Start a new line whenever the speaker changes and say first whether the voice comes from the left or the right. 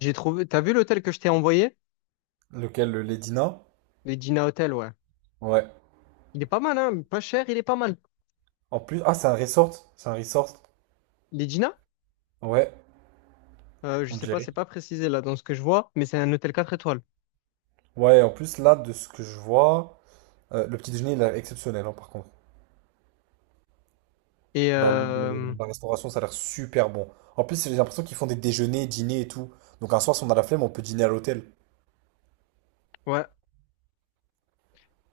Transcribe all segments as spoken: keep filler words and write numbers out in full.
left: J'ai trouvé. T'as vu l'hôtel que je t'ai envoyé?
right: Lequel, le Ledina?
left: L'Edina Hotel, ouais.
right: Ouais.
left: Il est pas mal, hein? Pas cher, il est pas mal.
right: En plus, ah, c'est un resort. C'est un resort.
left: L'Edina.
right: Ouais,
left: Euh, je
right: on
left: sais pas,
right: dirait.
left: c'est pas précisé là dans ce que je vois, mais c'est un hôtel quatre étoiles.
right: Ouais, en plus, là, de ce que je vois, euh, le petit déjeuner, il est exceptionnel, hein, par contre.
left: Et
right: Genre, le- le-
left: euh,
right: la restauration, ça a l'air super bon. En plus, j'ai l'impression qu'ils font des déjeuners, dîners et tout. Donc, un soir, si on a la flemme, on peut dîner à l'hôtel.
left: ouais.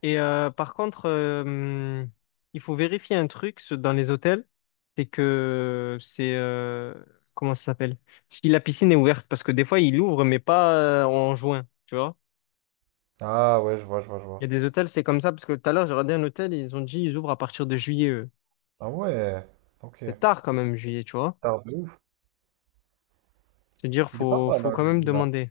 left: Et euh, par contre, euh, il faut vérifier un truc ce- dans les hôtels, c'est que c'est, euh, comment ça s'appelle? Si la piscine est ouverte, parce que des fois ils l'ouvrent, mais pas, euh, en juin, tu vois?
right: Ah, ouais, je vois, je vois, je
left: Il
right: vois.
left: y a des hôtels, c'est comme ça, parce que tout à l'heure j'ai regardé un hôtel, ils ont dit ils ouvrent à partir de juillet, eux.
right: Ah, ouais, ok.
left: C'est
right: C'est
left: tard quand même, juillet, tu vois?
right: un de ouf.
left: C'est-à-dire,
right: Il est pas
left: faut,
right: mal,
left: faut
right: hein,
left: quand
right: le
left: même
right: Ledina.
left: demander.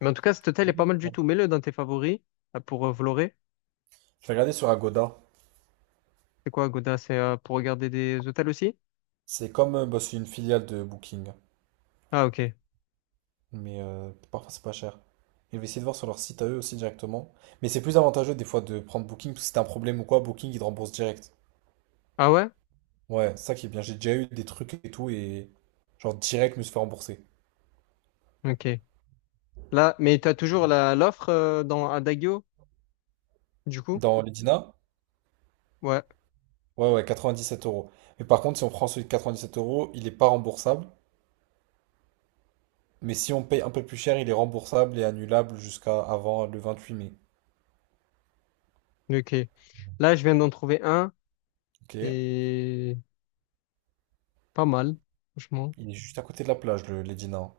left: Mais en tout cas, cet hôtel est
right: Vraiment
left: pas
right: pas
left: mal du
right: mal.
left: tout. Mets-le dans tes favoris, euh, pour, euh, Vloré.
right: Je vais regarder sur Agoda.
left: C'est quoi, Goda? C'est, euh, pour regarder des hôtels aussi?
right: C'est comme, euh, bah, c'est une filiale de Booking.
left: Ah, ok.
right: Mais euh, parfois c'est pas cher. Et je vais essayer de voir sur leur site à eux aussi directement. Mais c'est plus avantageux des fois de prendre Booking, parce que si t'as un problème ou quoi, Booking il te rembourse direct.
left: Ah ouais?
right: Ouais, c'est ça qui est bien. J'ai déjà eu des trucs et tout, et genre direct je me suis fait rembourser.
left: Ok. Là, mais t'as toujours la, l'offre, euh, dans Adagio, du coup?
right: Dans l'Edina,
left: Ouais.
right: ouais, ouais, quatre-vingt-dix-sept euros. Mais par contre, si on prend celui de sept euros, il est pas remboursable. Mais si on paye un peu plus cher, il est remboursable et annulable jusqu'à avant le vingt-huit mai.
left: Ok. Là, je viens d'en trouver un.
right: Ok.
left: C'est pas mal, franchement.
right: Il est juste à côté de la plage, le l'Edina.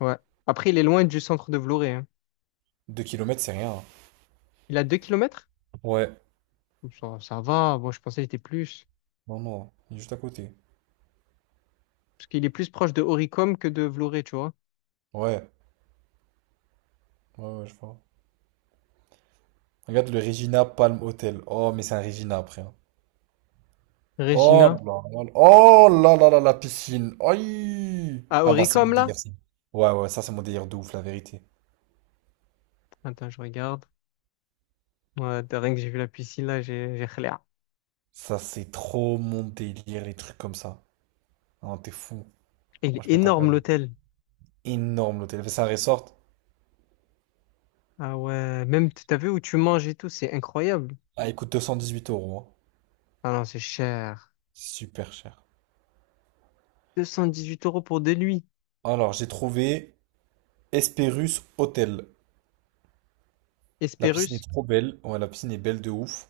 left: Ouais. Après, il est loin du centre de Vloré, hein.
right: Deux kilomètres, c'est rien, hein.
left: Il a deux kilomètres.
right: Ouais.
left: Ça, ça va. Moi, je pensais qu'il était plus.
right: Non, non, il est juste à côté.
left: Parce qu'il est plus proche de Oricom que de Vloré, tu vois.
right: Ouais, ouais, ouais, je vois. Regarde le Regina Palm Hotel. Oh, mais c'est un Regina après, hein. Oh
left: Regina.
right: là là là. Oh là là là, la piscine. Aïe.
left: Ah,
right: Ah, moi, c'est mon
left: Oricom,
right: délire,
left: là?
right: ça. Ouais, ouais, ça, c'est mon délire de ouf, la vérité.
left: Attends, je regarde. Ouais, de rien que j'ai vu la piscine, là, j'ai j'ai khléa.
right: Ça, c'est trop mon délire, les trucs comme ça. Non, t'es fou.
left: Il
right: Moi, je
left: est
right: pète un
left: énorme,
right: câble.
left: l'hôtel.
right: Énorme, l'hôtel. C'est un resort.
left: Ah ouais, même, t- t'as vu où tu manges et tout, c'est incroyable.
right: Ah, il coûte deux cent dix huit euros, hein.
left: Ah non, c'est cher.
right: Super cher.
left: deux cent dix-huit euros pour deux nuits.
right: Alors, j'ai trouvé Hesperus Hotel. La piscine
left: Hesperus.
right: est trop belle. Ouais, la piscine est belle de ouf,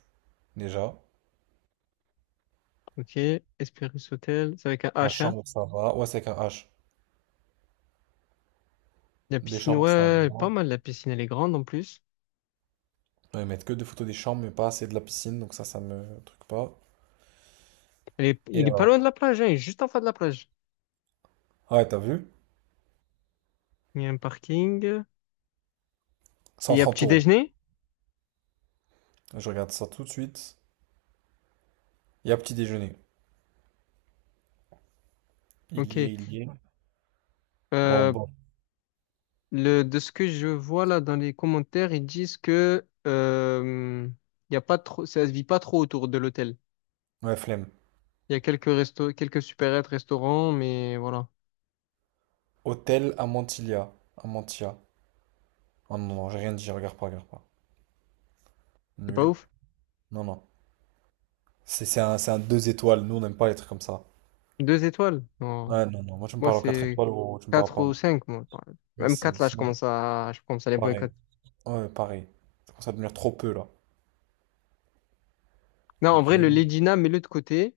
right: déjà.
left: Ok, Hesperus Hôtel. C'est avec un
right: La
left: H, hein.
right: chambre, ça va. Ouais, c'est avec un H.
left: La
right: Les
left: piscine,
right: chambres,
left: ouais,
right: ça va.
left: elle est pas mal. La piscine, elle est grande en plus.
right: Ouais, ils mettent que des photos des chambres, mais pas assez de la piscine, donc ça, ça me truc pas.
left: Elle est,
right: Et
left: il est pas loin de
right: alors?
left: la plage, hein. Il est juste en face de la plage.
right: Ouais, t'as vu?
left: Il y a un parking. Il
right: cent
left: y a
right: trente
left: petit
right: euros.
left: déjeuner.
right: Je regarde ça tout de suite. Il y a petit déjeuner. Il
left: Ok.
right: y est, il y est. Bon,
left: Euh,
right: bon.
left: Le, de ce que je vois là dans les commentaires, ils disent que, euh, y a pas trop, ça se vit pas trop autour de l'hôtel.
right: Ouais, flemme.
left: Il y a quelques restos, quelques supérettes, restaurants, mais voilà,
right: Hôtel Amantilia. Amantia. Oh non, non, j'ai rien dit, regarde pas, regarde pas.
left: c'est pas
right: Nul.
left: ouf.
right: Non, non. C'est c'est un, c'est un deux étoiles. Nous, on n'aime pas les trucs comme ça.
left: Deux étoiles? Non.
right: Ouais, non, non. Moi, tu me
left: Moi,
right: parles en quatre
left: c'est
right: étoiles ou tu me parles
left: quatre
right: pas,
left: ou
right: moi.
left: cinq, moi. par-
right: Ouais,
left: Même
right: c'est
left: quatre là,
right: c'est
left: je
right: bon.
left: commence à, je commence à les
right: Pareil.
left: boycotter.
right: Ouais, pareil. Ça commence à devenir trop peu, là.
left: Non, en
right: Ok.
left: vrai, le
right: Attends,
left: Legina, mets-le de côté.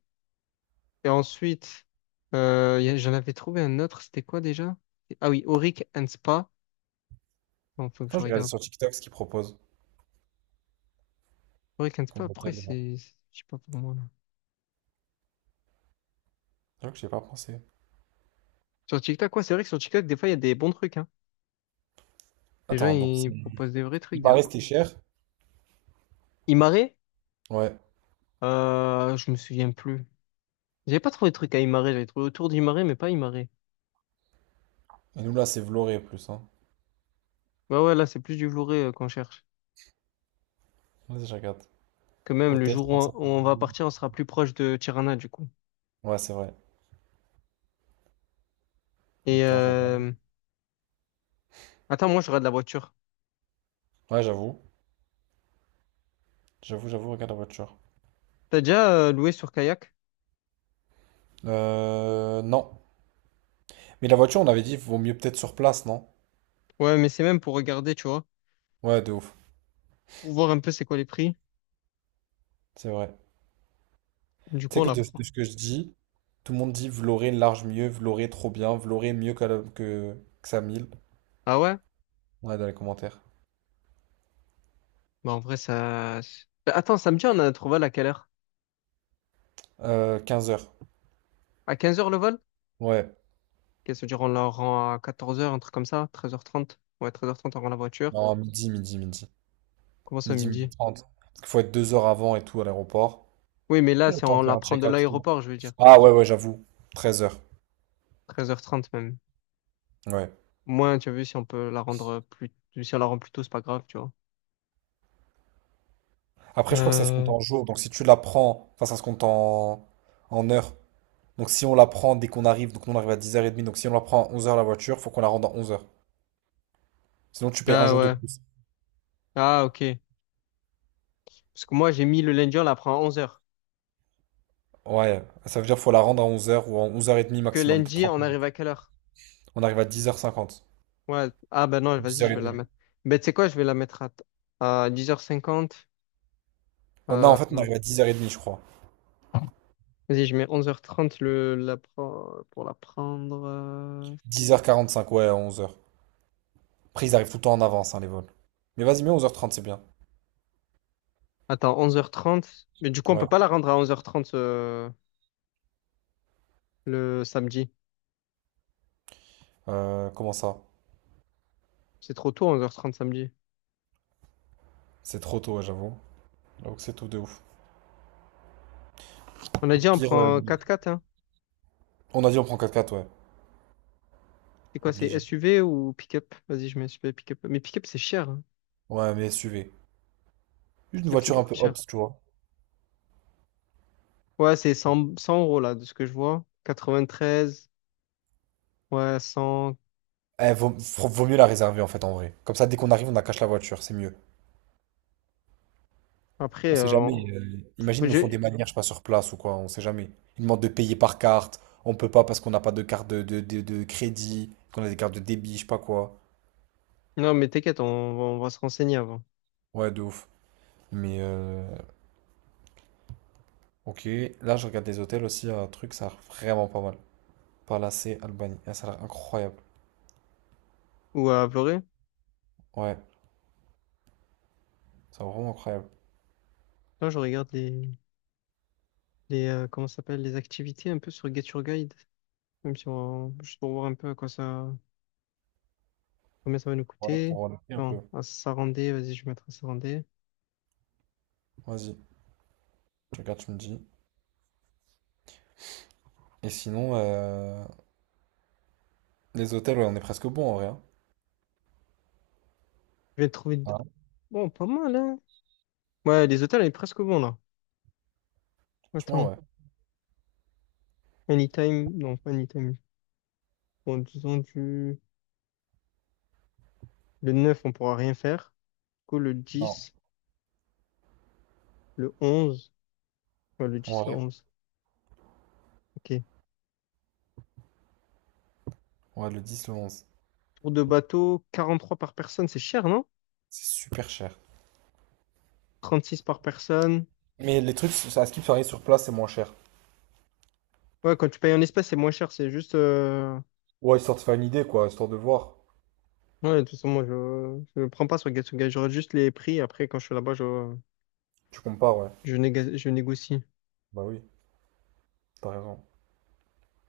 left: Et ensuite, euh, y a- j'en avais trouvé un autre. C'était quoi déjà? Ah oui, Auric and Spa. Non, faut que
right: je
left: je
right: regarde
left: regarde.
right: sur TikTok ce qu'ils proposent
left: Auric and Spa,
right: comme
left: après,
right: hôtel.
left: c'est, je sais pas pour moi.
right: J'avoue que j'ai pas pensé.
left: Sur TikTok, ouais, c'est vrai que sur TikTok, des fois, il y a des bons trucs, hein. Les gens,
right: Attends, donc
left: ils
right: c'est-
left: proposent des vrais
right: il
left: trucs, des
right: paraît
left: fois.
right: c'était cher.
left: Imare,
right: Ouais.
left: euh, je me souviens plus. J'avais pas trouvé de trucs à Imare, j'avais trouvé autour d'Imare, mais pas Imare.
right: Et nous là c'est Vloré plus, hein.
left: Ouais, ouais, là, c'est plus du Vloré, euh, qu'on cherche.
right: Vas-y, je regarde.
left: Que même le
right: Hôtel
left: jour où on,
right: trente-cinq.
left: où on va partir, on sera plus proche de Tirana, du coup.
right: Ouais, c'est vrai.
left: Et
right: Attends, je regarde.
left: euh... attends, moi, j'aurai de la voiture.
right: Ouais, j'avoue. J'avoue, j'avoue, regarde la voiture.
left: T'as déjà, euh, loué sur Kayak?
right: Euh. Non. Mais la voiture, on avait dit, vaut mieux peut-être sur place, non?
left: Ouais, mais c'est même pour regarder, tu vois,
right: Ouais, de ouf.
left: pour voir un peu c'est quoi les prix.
right: C'est vrai.
left: Du
right: Tu
left: coup,
right: sais
left: on
right: que
left: la
right: de, de
left: prend.
right: ce que je dis, tout le monde dit Vloré large mieux, Vloré trop bien, Vloré mieux que, la- que, que Samil.
left: Ah ouais?
right: Ouais, dans les commentaires.
left: Bah, en vrai, ça. Bah, attends, samedi, on a trouvé à quelle heure?
right: Euh, quinze heures.
left: À quinze heures le vol?
right: Ouais.
left: Qu'est-ce que ça veut dire, on la rend à quatorze heures, un truc comme ça, treize heures trente. Ouais, treize heures trente, on rend la voiture.
right: Non, midi, midi, midi.
left: Comment
right: Ni
left: ça,
right: midi, midi
left: midi?
right: trente. Parce qu'il faut être deux heures avant et tout à l'aéroport.
left: Oui, mais là,
right: Et le
left: c'est
right: temps
left: on
right: de faire
left: la
right: un
left: prend de
right: check-out et tout.
left: l'aéroport, je veux dire.
right: Ah ouais, ouais, j'avoue. treize heures.
left: Treize heures trente même.
right: Ouais.
left: Moins, tu as vu, si on peut la rendre plus, si on la rend plus tôt, c'est pas grave, tu vois.
right: Après, je crois que ça se compte
left: Euh...
right: en jours. Donc si tu la prends, enfin, ça se compte en, en heures. Donc si on la prend dès qu'on arrive, donc nous on arrive à dix heures trente. Donc si on la prend à onze heures la voiture, faut qu'on la rende à onze heures. Sinon, tu payes un
left: Ah
right: jour de
left: ouais.
right: plus.
left: Ah, ok. Parce que moi, j'ai mis le lundi, on la prend à onze heures.
right: Ouais. Ça veut dire qu'il faut la rendre à onze heures ou à onze heures trente
left: Que
right: maximum. T'as
left: lundi, on arrive à quelle heure?
right: On arrive à dix heures cinquante.
left: Ouais. Ah, ben non, vas-y, je vais la
right: dix heures trente.
left: mettre. Ben, tu sais quoi, je vais la mettre à, à dix heures cinquante.
right: Non, en fait, on
left: Euh...
right: arrive à dix heures trente, je crois.
left: Vas-y, je mets onze heures trente le, la, pre- pour la prendre. euh,
right: dix heures quarante-cinq, ouais, à onze heures. Après, ils arrivent tout le temps en avance, hein, les vols. Mais vas-y, mets onze heures trente, c'est bien.
left: Attends, onze heures trente. Mais du coup, on peut
right: Ouais.
left: pas la rendre à onze heures trente, euh, le samedi.
right: Euh, comment ça?
left: C'est trop tôt, onze heures trente samedi.
right: C'est trop tôt, ouais, j'avoue. J'avoue que c'est tout de ouf.
left: On a dit on
right: Pire, euh,
left: prend un quatre x, hein.
right: on a dit on prend quatre x ouais.
left: C'est quoi, c'est
right: Obligé.
left: S U V ou pick-up? Vas-y, je mets S U V, pick-up. Mais pick-up, c'est cher, hein.
right: Ouais, mais S U V. Juste une
left: Pick-up, c'est
right: voiture un
left: grave
right: peu haute,
left: cher.
right: tu vois.
left: Ouais, c'est cent cent euros, là, de ce que je vois. Quatre-vingt-treize, ouais, cent.
right: Eh, vaut, faut- vaut mieux la réserver, en fait, en vrai. Comme ça, dès qu'on arrive, on cache la voiture, c'est mieux.
left: Après,
right: On sait
left: euh,
right: jamais.
left: on-
right: Euh, imagine, ils nous font des
left: je-
right: manières, je sais pas, sur place ou quoi, on sait jamais. Ils demandent de payer par carte. On peut pas parce qu'on n'a pas de carte de, de, de, de crédit, qu'on a des cartes de débit, je sais pas quoi.
left: non, mais t'inquiète, on, on va se renseigner avant.
right: Ouais, de ouf. Mais euh, ok, là je regarde des hôtels aussi, un truc, ça a l'air vraiment pas mal. Palacé, Albanie, ah, ça a l'air incroyable.
left: Ou à Vloré.
right: Ouais, ça a l'air vraiment incroyable.
left: Là, je regarde les, les euh, comment ça s'appelle, les activités un peu sur Get Your Guide. Même si on, juste pour voir un peu à quoi ça. Combien ça va nous
right: Ouais,
left: coûter?
right: pour le prix un
left: Non,
right: peu.
left: à Sarandé, vas-y, je vais mettre à Sarandé.
right: Vas-y, je regarde, tu me dis. Et sinon, euh, les hôtels, ouais, on est presque bon en vrai, hein.
left: Je vais trouver. d- Bon, pas mal, hein? Ouais, les hôtels, elle est presque bon, là.
right: Franchement,
left: Attends.
right: ouais.
left: Anytime. Non, pas Anytime. Bon, disons du. Le neuf on pourra rien faire. Du coup, le
right: Non,
left: dix le onze. Ouais, le
right: en
left: dix le
right: vrai,
left: onze Ok.
right: ouais, le dix le onze.
left: Tour de bateau, trois par personne, c'est cher, non?
right: C'est super cher.
left: Trente six par personne.
right: Mais les trucs, ça- à ce qui arrive sur place, c'est moins cher.
left: Ouais, quand tu payes en espèces, c'est moins cher. C'est juste. euh,
right: Ouais, histoire de faire une idée, quoi, histoire de voir.
left: Ouais, tout ça, moi, je je prends pas sur Gatsugai. J'aurais juste les prix. Après, quand je suis là-bas, je,
right: Tu compares, ouais.
left: je, néga- je négocie.
right: Bah oui, t'as raison.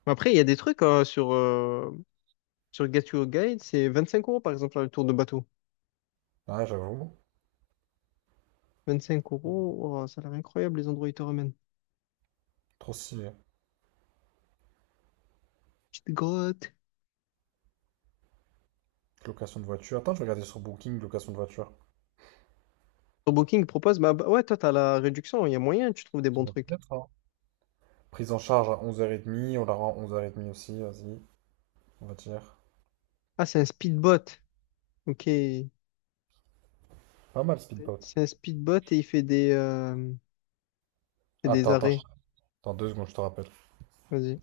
left: Mais après, il y a des trucs, euh, sur, euh, sur Gatsugai. C'est vingt-cinq euros, par exemple, le tour de bateau.
right: Ouais, j'avoue.
left: vingt-cinq euros, oh, ça a l'air incroyable, les endroits où ils te ramènent.
right: Trop stylé.
left: Petite grotte.
right: Location de voiture. Attends, je vais regarder sur Booking, location de voiture.
left: Sur Booking propose, bah, bah, ouais, toi, t'as la réduction. Il y a moyen, tu trouves des bons trucs.
right: Prise en charge à onze heures trente, on la rend onze heures trente aussi, vas-y, on va dire.
left: Ah, c'est un speedbot. Ok.
right: Pas mal, Speedbot.
left: C'est un speedbot et il fait des, euh, fait des
right: Attends, attends, je-
left: arrêts.
right: attends deux secondes, je te rappelle.
left: Vas-y.